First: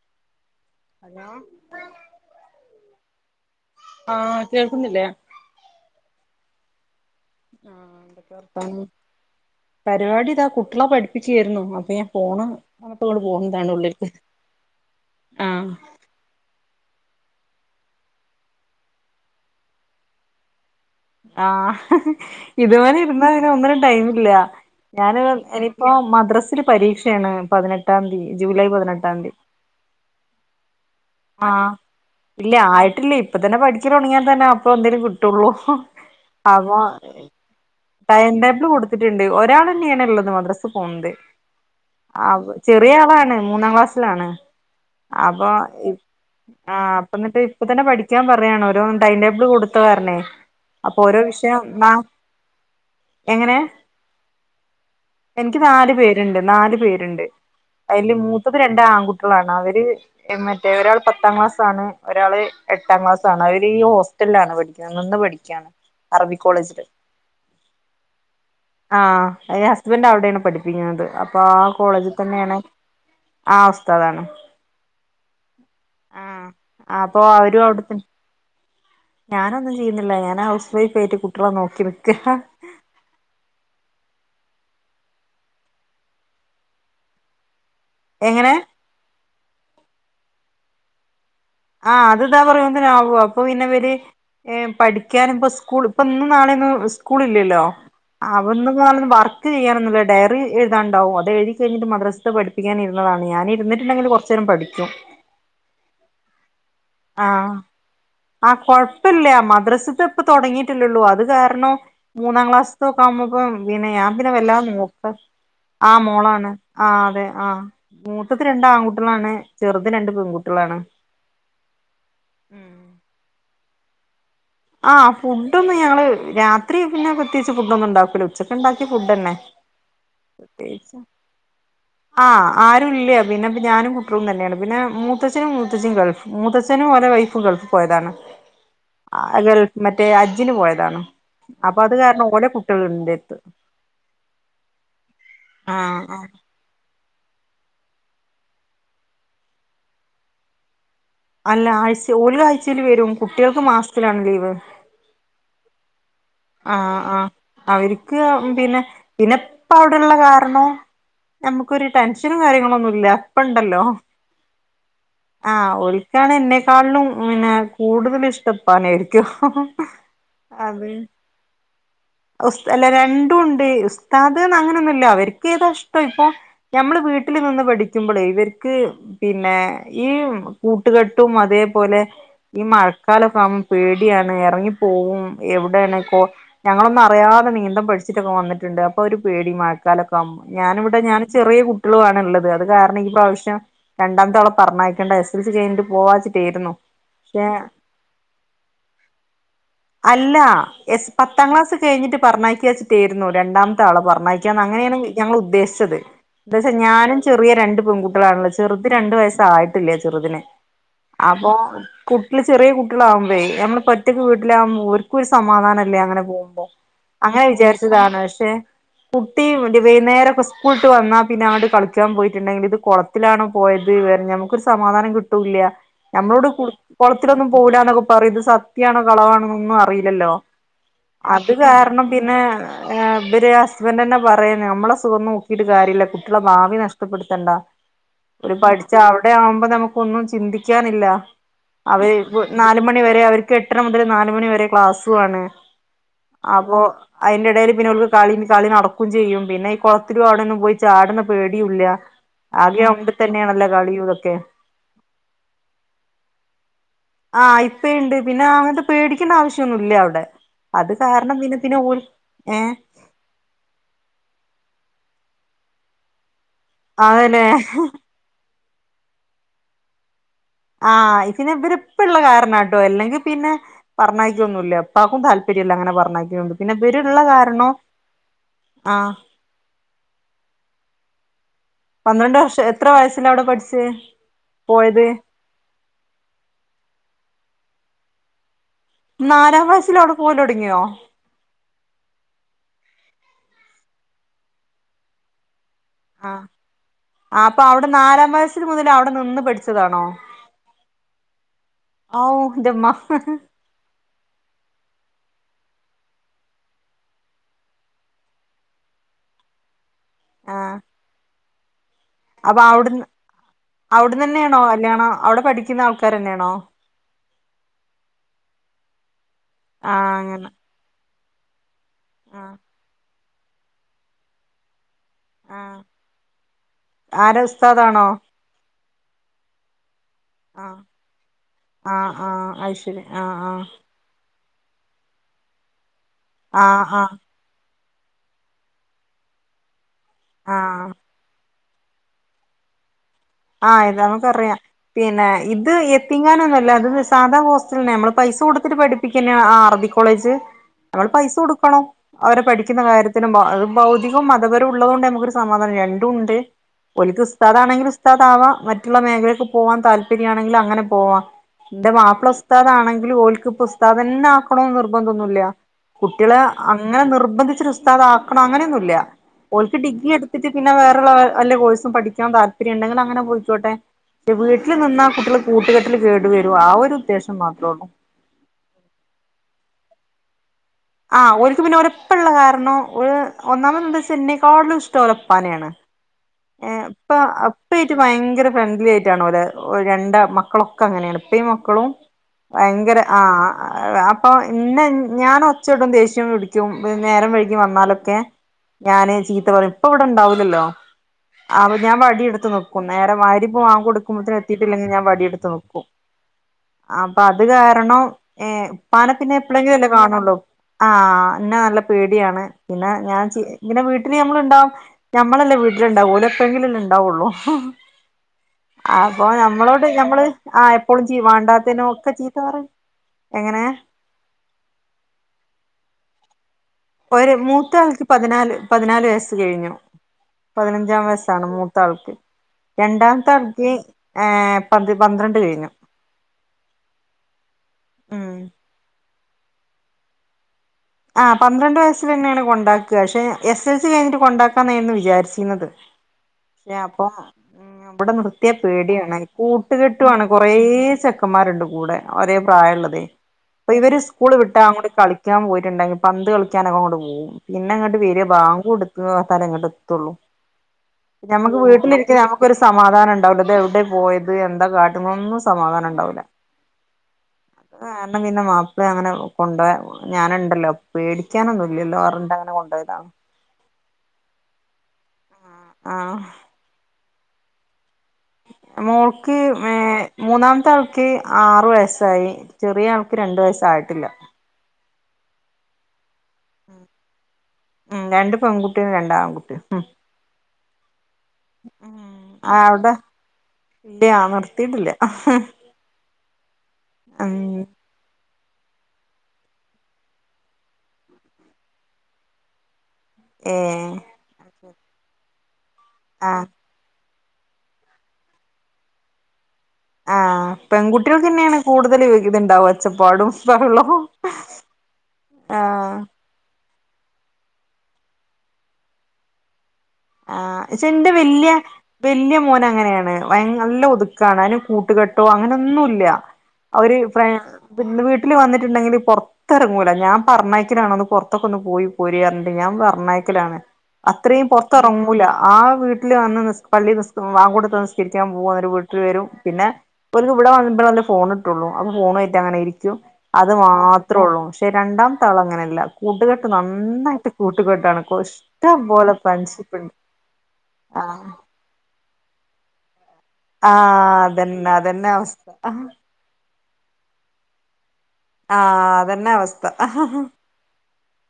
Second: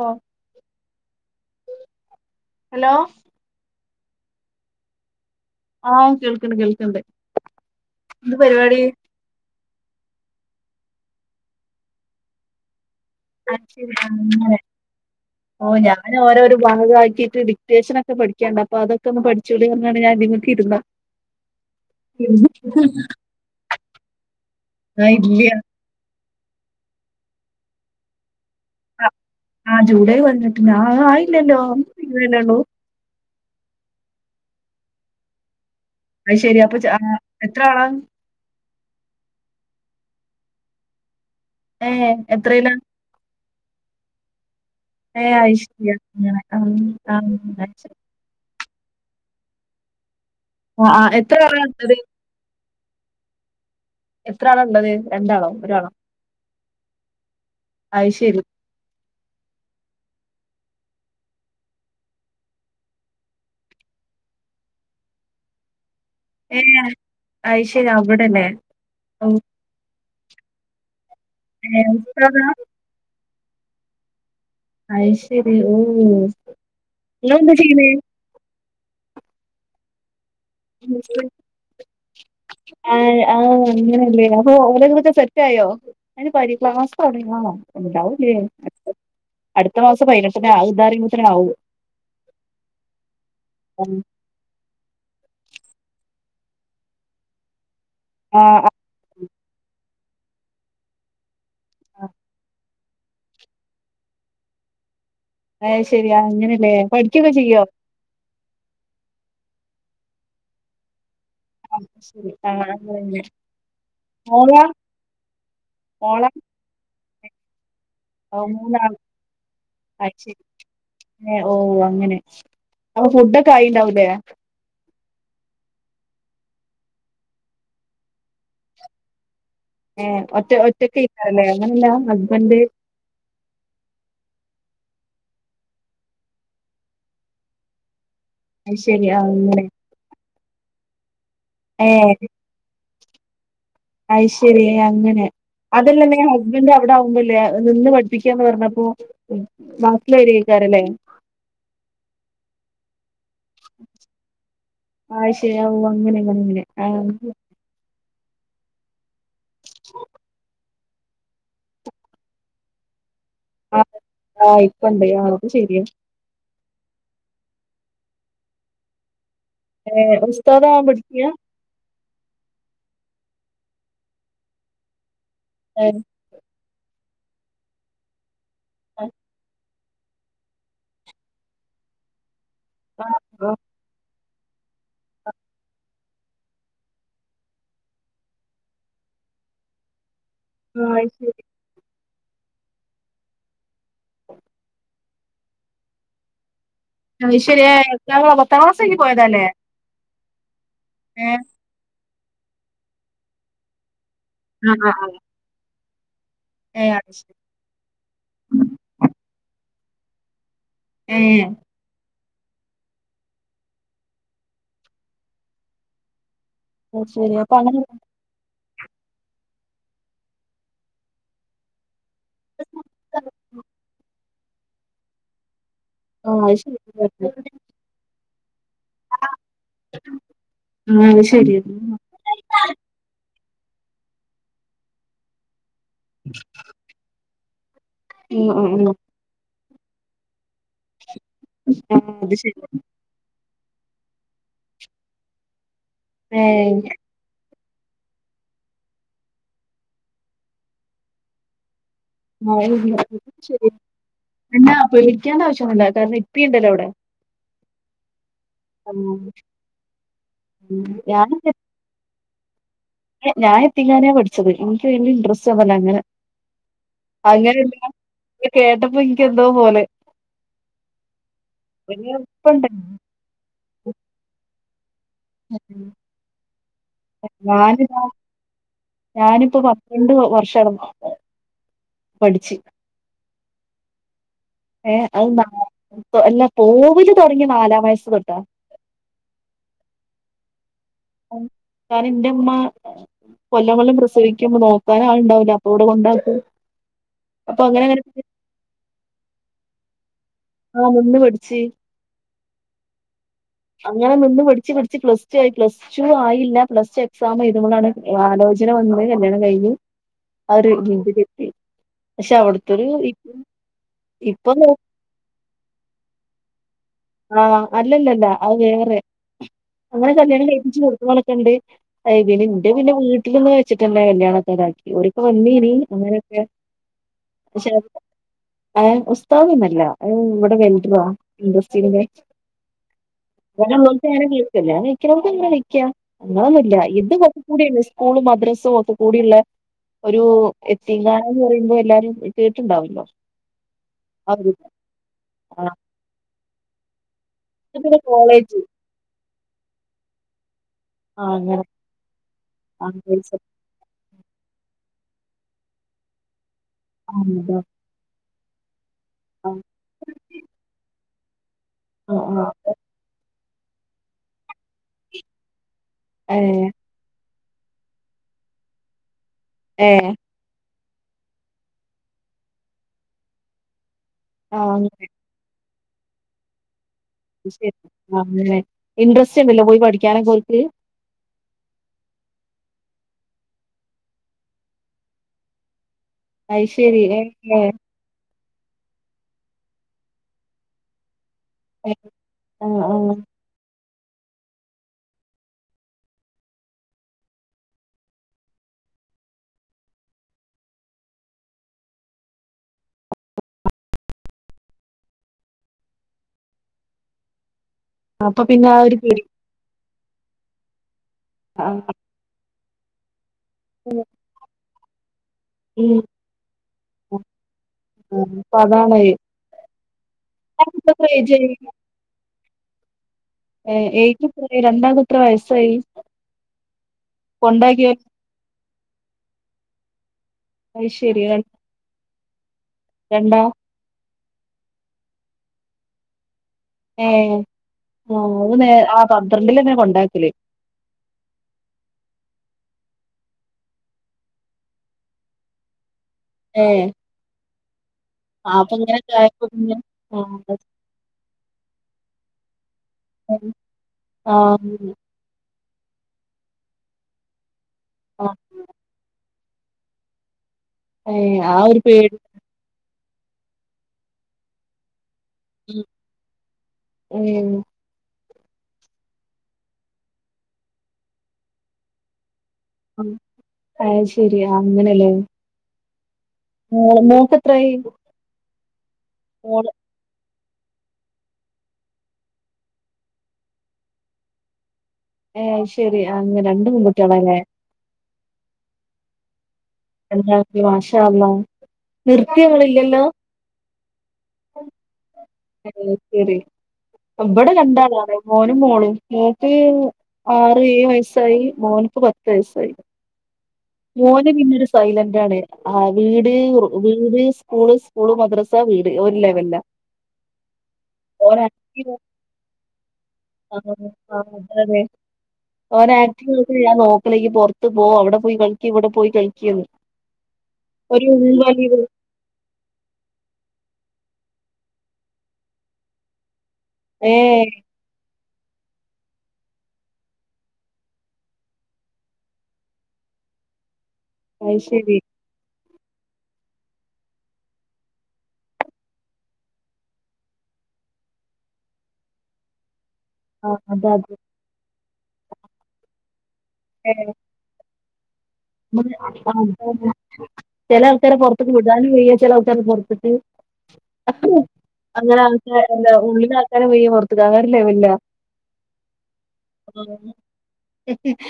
ഓ hello... hello ആഹ് കേക്കുന്നില്ലേ.? ആഹ കേൾക്ക്ണ്ട് കേൾക്ക്‌ണ്ട്. ആഹ എന്തൊക്കെവർത്താനം.? പരിപാടി ഇതാ കുട്ടികളെ പഠിപ്പിക്കയിരുന്നു അപ്പൊ ഞാൻ ഫോണ് അപ്പ ഇങ്ങോട്ട് അത് പോന്നതാണ് ശരി ഉള്ളിലേക്ക് അങ്ങനെ ഓ ആഹ് ഞാൻ ഓരോരു വാഗക ആക്കിട്ട് ഡിറ്റേഷനോക്കെ പഠിക്കാണ്ട് അപ്പൊ അതൊക്കെ ഒന്ന് പഠിചോളി എന്നന്നാണ് ഞാ ഇതുമ്മക് ഇുന്നുന്ന ആഹ് ഹ് ഹ് ഇതുവരെ ഇരുന്നൈന് ഒന്നിനും ടൈമില്ല്യ. ആഹ് ഞാന് ഇല്ല്യ എനിയിപ്പോ മദ്രസ് [unintelligible] പരീക്ഷയാണ് പതിനെട്ടാതി ജൂലൈ ആ പതിനെട്ടാതി. ആ, ജൂലൈ വന്നിട്ട് ഞാൻ ആ ആയില്ലല്ലോ ഇല്ല ഇല്ലല്ലേള്ളൂ ആയിട്ടില്ലേ ഇപ്പ തന്നെ പഠിക്കൽ തുടങ്ങിയാതന്നെ അപ്പൊ എന്തേലും കിട്ടുള്ളൂ. അത് ശെരി അപ്പൊ ച ആ എത്ര? ആളാ ടൈം ടേബിള് കൊടുത്തിട്ട്ണ്ട് ഒരാൾ എന്നയണ് ള്ളത് മദ്രസിൽ പോണ് ണ്ട്. ഏഹ് ആ വ് എത്രയിലാ ചെറിയ ആളാണ് മൂന്നാ ക്ലാസ്സിലാണ്. ഏഹ് അപ്പൊ അത് ശരിയാ അങ്ങനെ ആഹ് ആആപ്പ ആഹ് ന്നിട്ട് ഇപ്പ അത് തന്നെ ശരി പഠിക്കാൻ പറയണോ ഡൈൻ ടേബിള് കൊടുത്ത കാരണേ ആഹ് അപ്പൊ ആഹ് ഓരോ എത്ര ആളാ വിഷയം ന്നാ ഉള്ളത് എങ്ങനെ.? എത്ര ആള ഉണ്ടത് എനിക്ക് നാലു പേരുണ്ട് നാലു പേരുണ്ട് അത് അതില് ശരി മൂത്തത് രണ്ട ആൺകുട്ടകളാണ് അവര് മറ്റേ ഒരാൾ പത്താം ക്ലാസ് ആണ് ഒരാള് എട്ടാം ക്ലാസ് ആണ് അവര് ഈ ഹോസ്റ്റലാണ് പഠിക്കുന്നത് പഠിക്കയാണ് അറബി ഏഹ് കോളേജില് അത് ശരി അവിടെല്ലേ ആ ഓഹ് അ ഹസ്ബൻഡ് അവിടെയാണ് പഠിപ്പിക്കുന്നത് അപ്പൊ ആ ഏഹ് കോളേജിൽ ഉസ്താദാ തന്നെയാണ് ആ അവസ്ഥ അതാണ് അ ശരി ഓ അപ്പൊ എന്നങ്ങ എന്താ അവരും ചെയ്യുന്നേ അവിടുത്തെ ഞാനൊന്നും ചെയ്യുന്നില്ല ഞ ആ ആഅങ്ങനെല്ല ഓ ഓര കുറ്റ സെറ്റയോ അതിന് പ ക്ലാസ് തുടങ്ങിയണോ ഉണ്ടാവ എങ്ങനെ അടുത്ത മാസം പതിനെട്ടിന ആദാറി ആ അത്താ പറയതി ആവോ അപ്പൊ പിന്നെവര് പഠിക്കാനും ഇപ സ് ഇപ്പൊ ഇന്ന നാളെയൊന്നും സ്കൂൾ ഇല്ലല്ലോ ആ ആ, അവന്ന നാളെന്ന് വർക്ക് ചെയ്യാറോ ഡയറി എഴുതാണ്ടും അത് എഴുതി കഴിഞ്ഞിട്ട മദസ പഠിപ്പിക്കാന താണ് ഞാന ഇരിട്ടുണ്ടെങ്കിൽ കുറച്ചു നേരം പഠിക്കും അ ശരിയാ അങ്ങനെ ആ ആ കൊഴപ്പില്ല മദ്രസത്തെ ഇപ്പ തുടങ്ങിട്ടില്ലള്ളൂ അത് കാരണം ആ ശരി. മൂന്നാം ആ, ക്ലാസ നോക്ക അങ്ങനെ ആകുമ്പോപ്പ പിന്നെ ഞാൻ പിന്നെ മോളാ വല്ലാത നോക്ക ആ മോളാ മോളാണ് ആ അതെ ആ ഓ മൂത്തത്തി രണ്ട് മൂന്നാള് ആൺകുട്ടികളാണ് ചെറുത് രണ്ട് അത് ശരി പെൺകുട്ടികളാണ് ഏ, ഓ അങ്ങനെ ഉം അപ്പൊ ഫുഡ ഒക്കെ ആയിണ്ടാവലേ ആഫുഡ് ഒന്ന ഞങ്ങള് രാത്രി പ്രത്യേകിച്ച് ഫുഡ് ഒന്നും ഉണ്ടാക്കൂല ഉച്ചക്ക ഉണ്ടാക്കിയ ഫുഡ് തന്നെ ഏ ഒറ്റ പ്രത്കിച്ച ഒറ്റക്ക് അല്ലേ അങ്ങനെയല്ല ആ ഹസ്ബൻഡ് ആരും ഇല്ല പിന്നെപ്പ ഞാനും കുട്ടവുളും തന്നെയാണ് പിന്നെ മൂത്തച്ഛനും മൂത്തച്ഛും ഗൾഫ് മൂത്തച്ഛനും ഒര വൈഫ ഗൾഫ് പോയതാണ് അത് ശരി ആ, അങ്ങനെ ഗൾഫ് മറ്റേ അജ്ജിന് പോയതാണ് അപ്പൊ അത് കാരണം ഓരേ കുട്ടികളൾ ഉണ്ടത്ത് അയിശെരി അങ്ങനെ ആ ആ അതല്ല ഹസ്ബൻഡ് അവിടെ നിന്ന് പഠിപ്പിക്കാന്ന് പറഞ്ഞപ്പോ വാകി ലായിക്കാരല്ലേ അല്ല ആഴ്ച ഒരു അഴ്ചൽ വരും കുട്ടികൾക്ക് മാസത്തിലാണ് ലീവ് ചെയാവോ അങ്ങനെ അങ്ങനെ ആ ആഹ് ആഹ് അവർക്ക് പിന്നെ പിന്നെപ്പ അവിടെള്ള കാരണം നമക്കൊരു ടെൻഷനും കാര്യങ്ങള ഒന്നും ഇല്ല അപ്പ ആ ഇണ്ടല്ലോ ആ ഇപ്പണ്ട് അത് ആ ശരിയാ ഒരിക്കാണ് എന്നെക്കാളിലും പിന്നെ കൂടുതൽ ഇഷ്ടപാനായിരിക്കും ഏ ഉസ്താദാവാൻ അബന് പഠിക്കാ സ്ത അല്ല രണ്ടും ഉണ്ട് ഉസ്താദ് അങ്ങനെൊന്നുമല്ല അവർക ഏതാ ഏ ഇഷ്ടം ഇപ്പൊ ഞമ്മള് വീട്ടിൽ നിന്ന് പഠിക്കുമ്പോള ഇവർക്ക് ആ പിന്നെ ഈ കൂട്ടുകെട്ടും അതേപോലെ ഈ മഴക്കാലൊക്കെ ആ ആമ്പോ പേടിയാണ് ഇറങ്ങി പോകവും എവിടെണക്ക ഞങ്ങളൊന്ന അറിയതെീന്തം പഠിച്ചിട്ടൊക്കെ വന്നിട്ടണ്ട് അ ഒരു പേടി മക്കാലൊക്കെ ഇപ്പം ഞാനിവിടെ ഞാൻ അയ്ശരി ചെറിയ കുട്ടികളുണ് ള്ളത് അത് കാരണം ഇപ്രാവശ്യം ആവശ്യം രണ്ടാമ തോളം പറഞ്ഞക്കേണ്ട എസ് എൽ സി കഴഞ്ഞിട്ട് പോവാച്ചിട്ടോയിരുന്നു ശരി പത്താം ക്ലാസ്സ എക്ക് പോയതല്ലേ ഏർ അ കഴിഞ്ഞിട്ട് പറഞ്ഞാക്കക്ക വച്ചിട്ടായിരുന്നു രണ്ടാമത്തെ ആളെ പറഞ്ഞാക്കക്കാന്ന് ആ ആ അങ്ങനെയാണ് ആ ഞങ്ങള ഉദ്ദേശിച്ചത് എന്ത്വച്ചാ ഏ അത് ഞാനും ശരി ചെറിയ രണ്ട് പെൺകുട്ട്യോളാണല്ലോ? ചെറുത് രണ്ടു വയസായിട്ടില്ല ചെറുതിന്. ഏ അപ്പോ കുട്ടൃള് ചെറ്യ കുട്ടൃളാകുമ്പോഴേ നമ്മളിപ്പോറ്റക്ക് വീട്ടിലാകുമ്പോ ഓര്ക്കും ഒരു സമാധാന ഇല്ല അങ്ങനെ പോകു മ്പോ, അത് ശരി അങ്ങനെ അപ്പൊ വിചാരിച്ചതാണ്, പക്ഷേ കുട്ടി [unintelligible] വൈന്നേരൊക്കെ സ്കൂള്ട്ട് വന്നാ പിന്നെന്നങ്ങോട്ട് കളിക് കാൻ പോയിട്ടുണ്ടെങ്കില് ഇത് കൊളത്തിലാണോ പോയത് വേറെ നമ്ക്കൊരു സമാധാനം കിട്ടൂം ഇല്ലൃ. ആ നമ്മളോട് അത് കുള് ശരി കൊളത്തിലൊന്നും പോവൂല്ലാന്നൊക്കെ പറയും. ഇത് സത്യാണോ കളവാണോനൊന്നും അറീല്ലല്ലോ? ഉം അത് കാരണം പിന്നെ ഏഹ് ഇവര് ഹസ്ബൻ്റെന്നെപറയും നമ്മളെ സുഖംനോക്കി കാര്യല്ല കുട്ടൃളെ ഭാവി നഷ്ടപ്പെടുത്തണ്ട ഉം ഓല് ഉം ഉം പഠിച്ചവിടെയാവുമ്പോ നമുക് ഒന്നും ചിന്തിക്കാനില്ല ആ അവര് അത് പൊ ശരി നാലുമണിവരെ അവർ കെട്ടരമുതല് നുലുമണിവരെ ക്ലാസുവാണ് ഏ അപ്പോ ഐൻ്റെടേല് പിന്നെ ഒന്ന് കളി കളി നടക്കും ചെയ്യും പിന്നെ ഈ കൊളത്തിലൂം അവ്ടെന്നും പോയി ചാട്ണ പേടിയുല്ല ഇതൊക്കെ പിന്നെ വിളിക്കണ്ട ആവശ്യന്നുല്ലട്ട [unintelligible] ആഹ് ഇപ്പയിണ്ട് പിന്നെ അങ്ങൻത്തെ പേടിക്കെണ്ട ആവശ്യം ഒന്നുല്ല അവിടെ അത് കാരണം പിന്നെ പിന്നെ ഓൽ ഏഹ് ഞാ ഞാ എത്തിങ്ങാനെ പഠിച്ചത് എനിക്ക് ഭയങ്കര ഇൻട്രസ്റ്റ [unintelligible] അങ്ങനെ അതേല്ലേ അങ്ങനെയല്ല ഇത് കേട്ടപ്പോ എനിക്കെന്തോ പോലെ ആഹ് ഇതിനെ പിന്നെ ഇവര്പ്പിള്ള ഇപ്പണ്ട് കാര്ണാട്ടോ അല്ലെങ്കി പിന്നെ പറഞ്ഞയ്ക്കോന്നുല്ല ഇപ്പാക്കും താല്പര്യല്ല അങ്ങനെ പറഞ്ഞയ്ക്ക്ണ്ട് പിന്നെവ്വര്ള്ള കാരണം ഞാനിതാ ആഹ് ഞാനിപ്പോ [unintelligible] വർഷടുന്നു പന്ത്രണ്ട് വർഷം എത്ര വയസ്സിനാ അവിടെപഠിച്ചേ ഏഹ് അത് ന പൊ അല്ലാ പോവല് തൊടങ്ങി നാലാംവയസ്സ് തൊട്ടാ നാലാം വയസ്സില് അവള് പോവല് തുടങ്ങിയോ ഞാൻ എന്റെ ഇമ്മ കൊല്ലങ്ങളും പ്രസവിക്കുമ്പോ നോക്കാനാള് ഇണ്ടാവില്ല ആഹ് ആഹ് അപ്പൊ അങ്ങനെ അവിടെ അങ്ങനെ നാലാം വയസ്സിന് മുതൽ അവിടെ നിന്ന് പഠിച്ചതാണോ ആഹ് നിന്ന് പഠിച്ച് ഔ എന്റെമ്മ അങ്ങനെ നിന്ന് പഠിച്ച് പഠിച്ച് പ്ലസ് പ്ലസ്ടു ആയില്ല പ്ലസ്ടു എക്സാം ചെയ്ത് കൊണ്ടാണ് ആലോചന വന്നത് കല്യാണം കഴിഞ്ഞു ആഹ് ഒരു രീതിയിലെത്തി പക്ഷെ അപ്പൊ അവിടുത്തൊരു അവിടിന്ന് അവിട്ന്ന് ഇപ്പൊ തന്നെയാണോ നോ- കല്യാണം അവിടെ പഠിക്കുന്ന ആൾക്കാരന്നാണോ തന്നെയാണോ ആഹ് അല്ലല്ലല്ല അത് വേറെ അങ്ങനെ കല്യാണം കഴിപ്പിച്ചു കൊടുക്കുന്നലരൊക്കെണ്ട് അയില് ആഹ് ഇന്റെ പിന്നെ വീട്ടിൽന്ന് വച്ചിട്ടന്നെ ഇണ്ടായ കല്യാണക്കാരാക്കി ഓരൊക്കെ വന്നീനി ആഹ് അങ്ങനെയൊക്കെ ആരാ പക്ഷെ ഉസ്താദാണോ ഏഹ് ഉസ്താദൊന്നും അല്ല ഇവിടെ ആഹ് [unintelligible] ആഹ് ആഹ് അയ്ശെരി ആഹ് ആഹ് [unintelligible] അങ്ങനെ ഒന്നൂല്ല ആഹ് ഇത് ആഹ് [unintelligible] സ്കൂളും മദ്രസ്സും ഒക്കെ കൂടിള്ള ഒരു ആഹ് എത്തിംങ്ങാനാന്ന് പറയും [unintelligible] എല്ലാരും കേട്ടുണ്ടാവല്ലോ ആഹ് ഇത് ആ ഒരു നമ്മക്കറിയാം ഇത്. പിന്നെ ആ ഇത് എത്തിംങ്ങാ ങ്ങാനൊന്നു അല്ല അത് സാധാ അത് ഹോസ്റ്റലെന്നെയാ പിന്നെ നമ്മള് പൈസ കോളേജ് കൊടുത്തിട്ട് പഠിപ്പിക്കെന്നെയാ ആഹ് അറബി കോളേജ് നമ്മള് ആ പൈസ അങ്ങനെ കൊടുക്കണം അവരെ പഠിക്കുന്ന ആ പൈസ കാര്യത്തിനും ഭ ഭൗതികവും മതപരവും ഉള്ളതു കൊണ്ട് തന്നെ മ്പോ ഒര് സമാധാനം രണ്ടും ഉണ്ട് ആ ഓലിക്ക് ഉസ്താദ് അതാ. ആണെങ്കി ഉസ്താദ് ആവാ മറ്റ് മറ്റുള്ള മേഖലക്ക് ആ പോവാൻ താല്പര്യം ആണെങ്കിൽ അങ്ങനെ പോവാ ഇന്റെ ആ, മാപ്പിള ആ. ഉസ്താദാണെങ്കിലും ഓൽക്ക് ഉസ്താദ് തന്നെ ആക്കണോന്ന് നിർബന്ധൊന്നില്ല ഏ കുട്ടികള് അങ്ങനെ നിർബന്ധി ദ്ധിച്ച് ഉസ്താദ് ആക്കണം അങ്ങനെയൊന്നുല്ല ഓലിക്ക് ഏ ഡിഗ്രി എടുത്തിട്ട് പിൻ പിന്നെ വേറള്ള വല്ല കോഴ്സും പഠിക്കാൻ താൽപര്യം ഇണ്ടെങ്കിൽ അങ്ങനെ പൊയിക്കോട്ടെ ആ വീട്ടിൽ നിന്നാ അങ്ങനെ കുട്ടിയള് കൂട്ടുകെട്ടില് കേടു വരും ആ ഒരു ഉദ്ദേശം അത് മാത്രേ ഉള്ളൂ ശരി ആണ് ലേ ഇൻട്രസ്റ്റ് ഇണ്ട്ലേ പോയി പഠിക്കാനൊക്കെ ഓലിക്ക് ആഹ് ഓലിക്ക് പിന്നെ ഓരെ ഉപ്പള്ള കാരണം ഒരു ഒന്നാമത് എന്താച്ചാ എന്നെക്കാളും ഇഷ്ടം ഓലെ ഉപ്പാനെയാണ് അത് ഏ ശരി ഇപ്പ ഏ അപ്പായിട്ട് ഭയങ്കര ഫ്രണ്ട്ലി ആയിട്ടാണോലെ രണ്ടാ മക്കളൊക്കെ അങ്ങനെയാണ് ഇപ്പെ മക്കളും ഏ, ആ ആ ഭയങ്കര ആഹ അപ്പൊ ഇന്ന ഞാൻ ഒച്ചേടം ദേഷ്യം പിടിക്കും നേരം വഴകി വന്നാലൊക്കെ ഞാന് ചീത്ത പറഞ്ഞു ഇപ്പൊ ഇവിടെ ഉണ്ടാവൂലല്ലോ അപ്പൊ ഞാൻ വടിയെടുത്ത നിക്കും നേരെ വാരിപ്പ വാ കൊടുക്കുമ്പത്തേന് എത്തിട്ടില്ലെങ്കിൽ ഞാൻ വടിയ എടുത്ത് നക്കും ആ അപ്പൊ അത് ക അപ്പൊ പിന്നെ ആ ഒരു ഉപ്പാനെ പേടി പിന്നെ എപ്പഴെങ്കിലുംല്ലേ കാണള്ളോ ആ എന്നാ ആ നല്ല പേടിയാണ് പിന്നെ ഞാൻ അപ്പൊ വീട്ടിൽ ഞമ്മള് ഞമ്മളെല്ലേ ഉം വീട്ടിലുണ്ടാക ഓൽ എപ്പളെങ്കിലെല്ലേ ആ, ഇണ്ടാവുള്ളു ങ് ഹ്.. ആ. അപ്പൊ അതാണ് അപ്പൊ ഞമ്മളോട് ഞമ്മള് ആ രണ്ടാൾക്കും എപ്പളും എത്ര ജി ഏജായി വേണ്ടത്തീനുയൊക്കെ ചീത്ത പറയും എങ്ങനെ ഏ എക്കും രണ്ടാൾകെത്ര. വയസ്സായി ഒരു കൊണ്ടാക്കിയോ മുത്തയാൾക് പതിനാല് പതിനാല് വയസ്സ് കഴിഞ്ഞു അത് പതിനഞ്ചാമം ശരി വയസ്സാണ് മൂത്താൾക് രണ്ടാ രണ്ടാമത്ത ഏ പന്തി പത്രണ്ട് കഴിഞ്ഞു ഏ ഉം മൂന്നേ അ പന്ത്രണ്ടിലെന്നെ കൊണ്ടാക്കാല് അ പന്ത്രണ്ട് വയസ്സിലേന്നെണ് കൊണ്ടാക്ക ശേ എസ് ൽ സി കഴിഞ്ഞിട്ട് കൊണ്ടാകാനാണ് വിചാരിചീണത് ഞാ ഏഹ് അപ്പം ഇവിടെ നിർത്തിയ ആ അപ്പൊ ഇങ്ങനെ പേടിയാണ് ചായക്കൊ പിന്നെ കൂട്ടുകെട്ടുവാണ് കുറേ ആഹ് ചെക്കന്മാരുണ്ട് കൂടെ ഒരേ പ്രയാള്ളത് പ്പഇവര് സ്കൂള് വിട്ടാ ആഹ് അങ്ങോട്ട്‌ കളിക്കാൻ പോയി ട്ടടെങ്കിൽ പന്ത് കളിക്കാനെങ്ങട്ട് പോകും പിന്നെങ്ങിട്ട് തീരാ ബാങ്ക് കൊടുക്കുക താലേ ഇങ്ങട്ടതൊള്ളൂ ഏഹ് ഞമ്മക് ആ ഒരു വീട്ടിലിരിക്ക പേടി ഞമ്മക്കൊരു സമാധാനം അവിടെന്ന് എവിടെ പോയത് എന്താ കാട്ടനൊന്നും ഉം. സമാധാനം ഇണ്ടാവൂല.. ഏഹ് ഇവിടെ പിന്നെ വാപ്പയും അങ്ങനെ കൊണ്ടായ ഞാനെണ്ടല്ലോ പേടിക്കാനൊന്നുല്ലല്ലോ ന്ന് പറഞ്ഞിട്ടങ്ങനെ അം അതേശേരി അങ്ങനല്ലേ ആ ഹ്.. ഉം മോകത്രായി മോൾക് മേം മൂന്നാമത്താൾക് ആറു വയസ്സായി ചെറിയാൾക് രണ്ട് വയസ്സായിട്ടില്ല ഏ ശരി അങ്ങന രണ്ട് പെങ്കുട്ടിളാലെ ഉം രണ്ടു പെങ്ങുട്ടോളും രണ്ട് ആൺകുട്ടോളും ഉം എന്തേ ന്റെ. മാസ് ഉം അതെ ഇല്ല നിർത്തീട്ടില്ല മഹേ ഇവിടെ രണ്ടാൾകാരനെ മോനും മോളും മോൾക് ആറ് ഏയ്‌ വയസ്സായി മോന്ക് പത്ത് വയസ്സായി ഏ മോന് പിന്നൊരു സൈലന്റാണ് ആ വീട് ആഹ ഓയൂർ.. സ്കൂള് സ്കൂള് മദ്രസ വീട് ഒരു ലെവല അ പെൺകുട്ടേൾകന്നേണ് കൂടുതൽ ഇത്‌ണ്ടാക കൂടുതലും ഒച്ചപ്പാടും ബഹളും ഒരാഴ്ച ഞാൻ നോക്കേണ് ഇയ്യ് പുറത്തു പോ അവിടെ പോയ്‌ കളിക് ഇവിടെ പോയ്‌ കളിക്കെന്ന് ആ ഇച്ചെന്റ വല്യ വല്യ മോനങ്ങനെണ് ഭയൻ നല്ല ഒതുക്ക കാണാനും കൂട്ട്കെട്ടോ അങ്ങനൊന്നുംല്ല ഏ അവര്ഫ്രാൻ ബന്ധു വീട്ട വീട്ടില് വന്നിട്ടുണ്ടെങ്കിൽ പുറത്ത് ഇറങ്ങുല്ല ഞാൻ പറഞ്ഞയക്കലാണ് ഒന്ന് പുറത്തൊക്കെന്ന്. പോയിപോരെനാക്കെ ഞാൻ പറഞ്ഞയക്കലാണ് ക്കലാണ് അത്രയും അത് ശരി പുറത്തിറങ്ങൂല ആ വീട്ടില് വന്ന് നിസ്കരി പള്ളി. ബാങ്ക് കൊടുത്ത് നിസ്കരിക്കാൻ. പോക പിന്നെ നിസ്കരിക്ക വരും പിന്നെ. അപ്പോൾക് ഇവിടെ വരും അപ്പളവന് ഫോണി ട്ടുള്ളു അപ്പം ഫോണേറ്റങ്ങിനെ ഇരിക്കും ആ അത് അത അത് മാത്രേള്ളൂ ക്ഷേ രണ്ടാമത്തെ ആളങ്ങനെയല്ല കൂട്ട് കെട്ട് നന്നായിട്ട് കൂട്ട് കെട്ടാണ് കുഷ്ട്ടംബൊലേ ഫ്രണ്ട്സ് ചെലൾക്കാരെ പോർത്തേക് വിടാനും വയ്യാ ചെല ആൾക്കാരെ പുറത്ത്ക് ആ അതന്നെ അതന്നെ അങ്ങനെ അവസ്ഥ അവന്റ. എല്ലാംമുഴുവൻ ഉള്ളിലുള്ള ആൾക്കാരെ. പുറത്തിക് അങ്ങനൊരു ലെവലാ ആ അതെന്നെ അവസ്ഥ അഹ്ഹ് ഹും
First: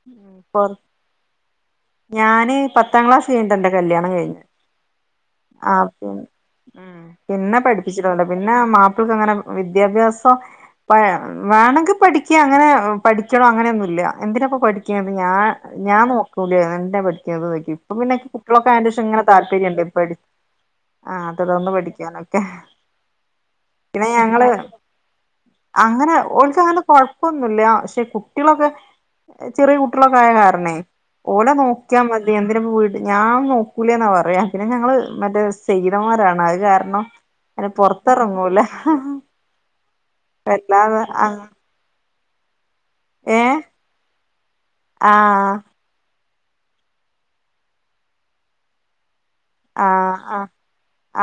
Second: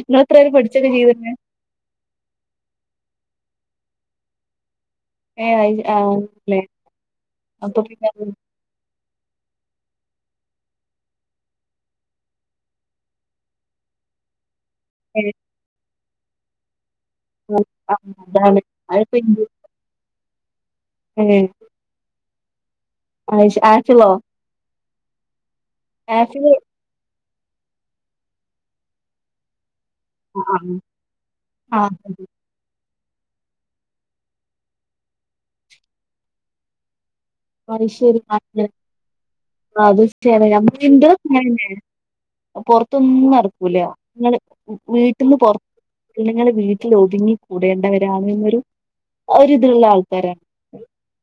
ഇങ്ങളെത്ര പഠിച്ചൊക്കെ ചെയ്തിക്കണ് ഞാന് പത്താമം ക്ലാസ് കയിഞ്ഞിട്ടെന്റെ കല്ലിയാണം കഴിഞ്ഞത് ഏ ആ അയ് മം ല്ലേ പിന്നെ പഠിപ്പിച്ചിട്ടൊന്നുല്ല്യ പിന്നെ മാം ഇപ്പക്കങ്ങനെ വിധിയാഭിസം വേണെങ്കി പടിക്ക അങ്ങനെ പഠിക്കണം അങ്ങനൊന്നു ക്യ. പിന്നെ ഏ ഞാൻ നോക്കൂലേ ഇന്നേ പഠിപ്പിക്ക ആ, ഇപ്പൊ പിന്നെ അതാണ് കുട്ട്യോളെക്കെ അയിന്റെസം അത്പ്പ താല്പര്യം ഉണ്ട് ആ തുടർന്ന് പഠിക്കാനൊക്കെ പിന്നെ ഞങ്ങള് [unintelligible] അങ്ങനെ ആപ്പിള് ഒൽക്ക് അങ്ങനെ കൊഴപ്പൊന്നുല്ല. പക്ഷെ കുട്ടികളൊക്കെ ചെറിയ കു ട്ടിയാളൊക്കെ ആയ ആ കാരണേ ഓല ആ, ആ, നോക്കിയാ മതി എന്തിന് ഫുൾ ഞാൻ നോക്കൂലേെന്നാ പറയാ. പിന്നെ ഞങ്ങള് മറ്റേ സനേഹിതന്മാരാണ് അത് കാരണം അല്ല അത് ശരി പൊറത്തിറങ്ങൂല. അത് ശരി വല്ലാത ആ പുറത്തൊന്നും നടക്കൂല്ല. നിങ്ങള് ആ വീട്ടിൽന്ന്പുറ പെണ്ണുങ്ങള് വീട്ടിൽ ഒതുങ്ങിിക്കൂടേണ്ടവരാണ് എന്നൊരു ആ ഒരി ഇതുള്ള ആ ആ ആൾക്കാരാണ്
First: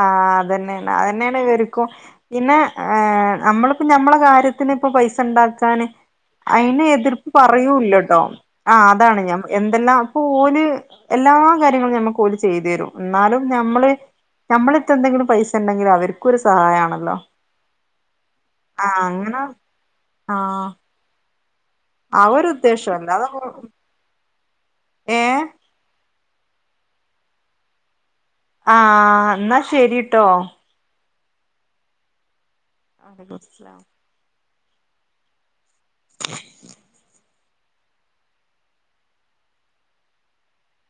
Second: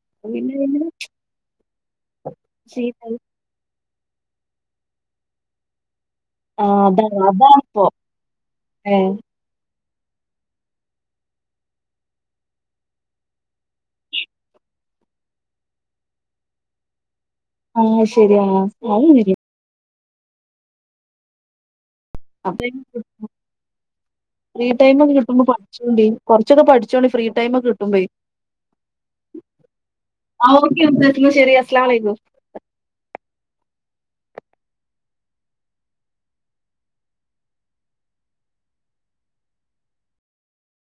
ആഹ് [unintelligible] ഇവർക്കും പിന്നെ ചെയ്ത ഏഹ് നമ്മള പ്പോ ഞമ്മള കാര്യത്തിന് ഇപ്പ പൈസ ഉണ്ടാക്കാന് ആ അയിന് അതാണ് എതിർപ്പ് അതാണിപ്പോ പറയൂല്ലട്ടോ. ആ ഏ അതാണ് ഞാൻ എന്തെല്ലാം അപ്പൊ ഓല് എല്ലാ കാര്യങ്ങളും ഞമ്മക്ക് ഓല് ചെയ്തു തരും. എന്നാലും നമ്മള് നമ്മളിത്തെ എന്തെങ്കിലും പൈസ ഉണ്ടെങ്കിലും അവർക്കും ഒരു സഹായാണല്ലോ. ആ ശരിഎന്നാ ആഹ് [unintelligible] അങ്ങനെ ആഹ് അവരു ഉദ്ദേശം എന്ത? [unintelligible] ഫ്രീടൈം ഒക്കെ കിട്ടുമ്പോ പഠിച്ചോണ്ട് കുറച്ചൊക്ക പഠിച്ചോണ്ട് ഫ്രീടൈമ് ഒക്കെ കിട്ടുമ്പയി ആഹ് എന്നാ ശരിട്ടോ. ആ ഓക്കെ എന്നാ മുത്തശ്ശി ശരി അസ്സലാംമലൈക്കും. ആ [unintelligible] സ്സലാം.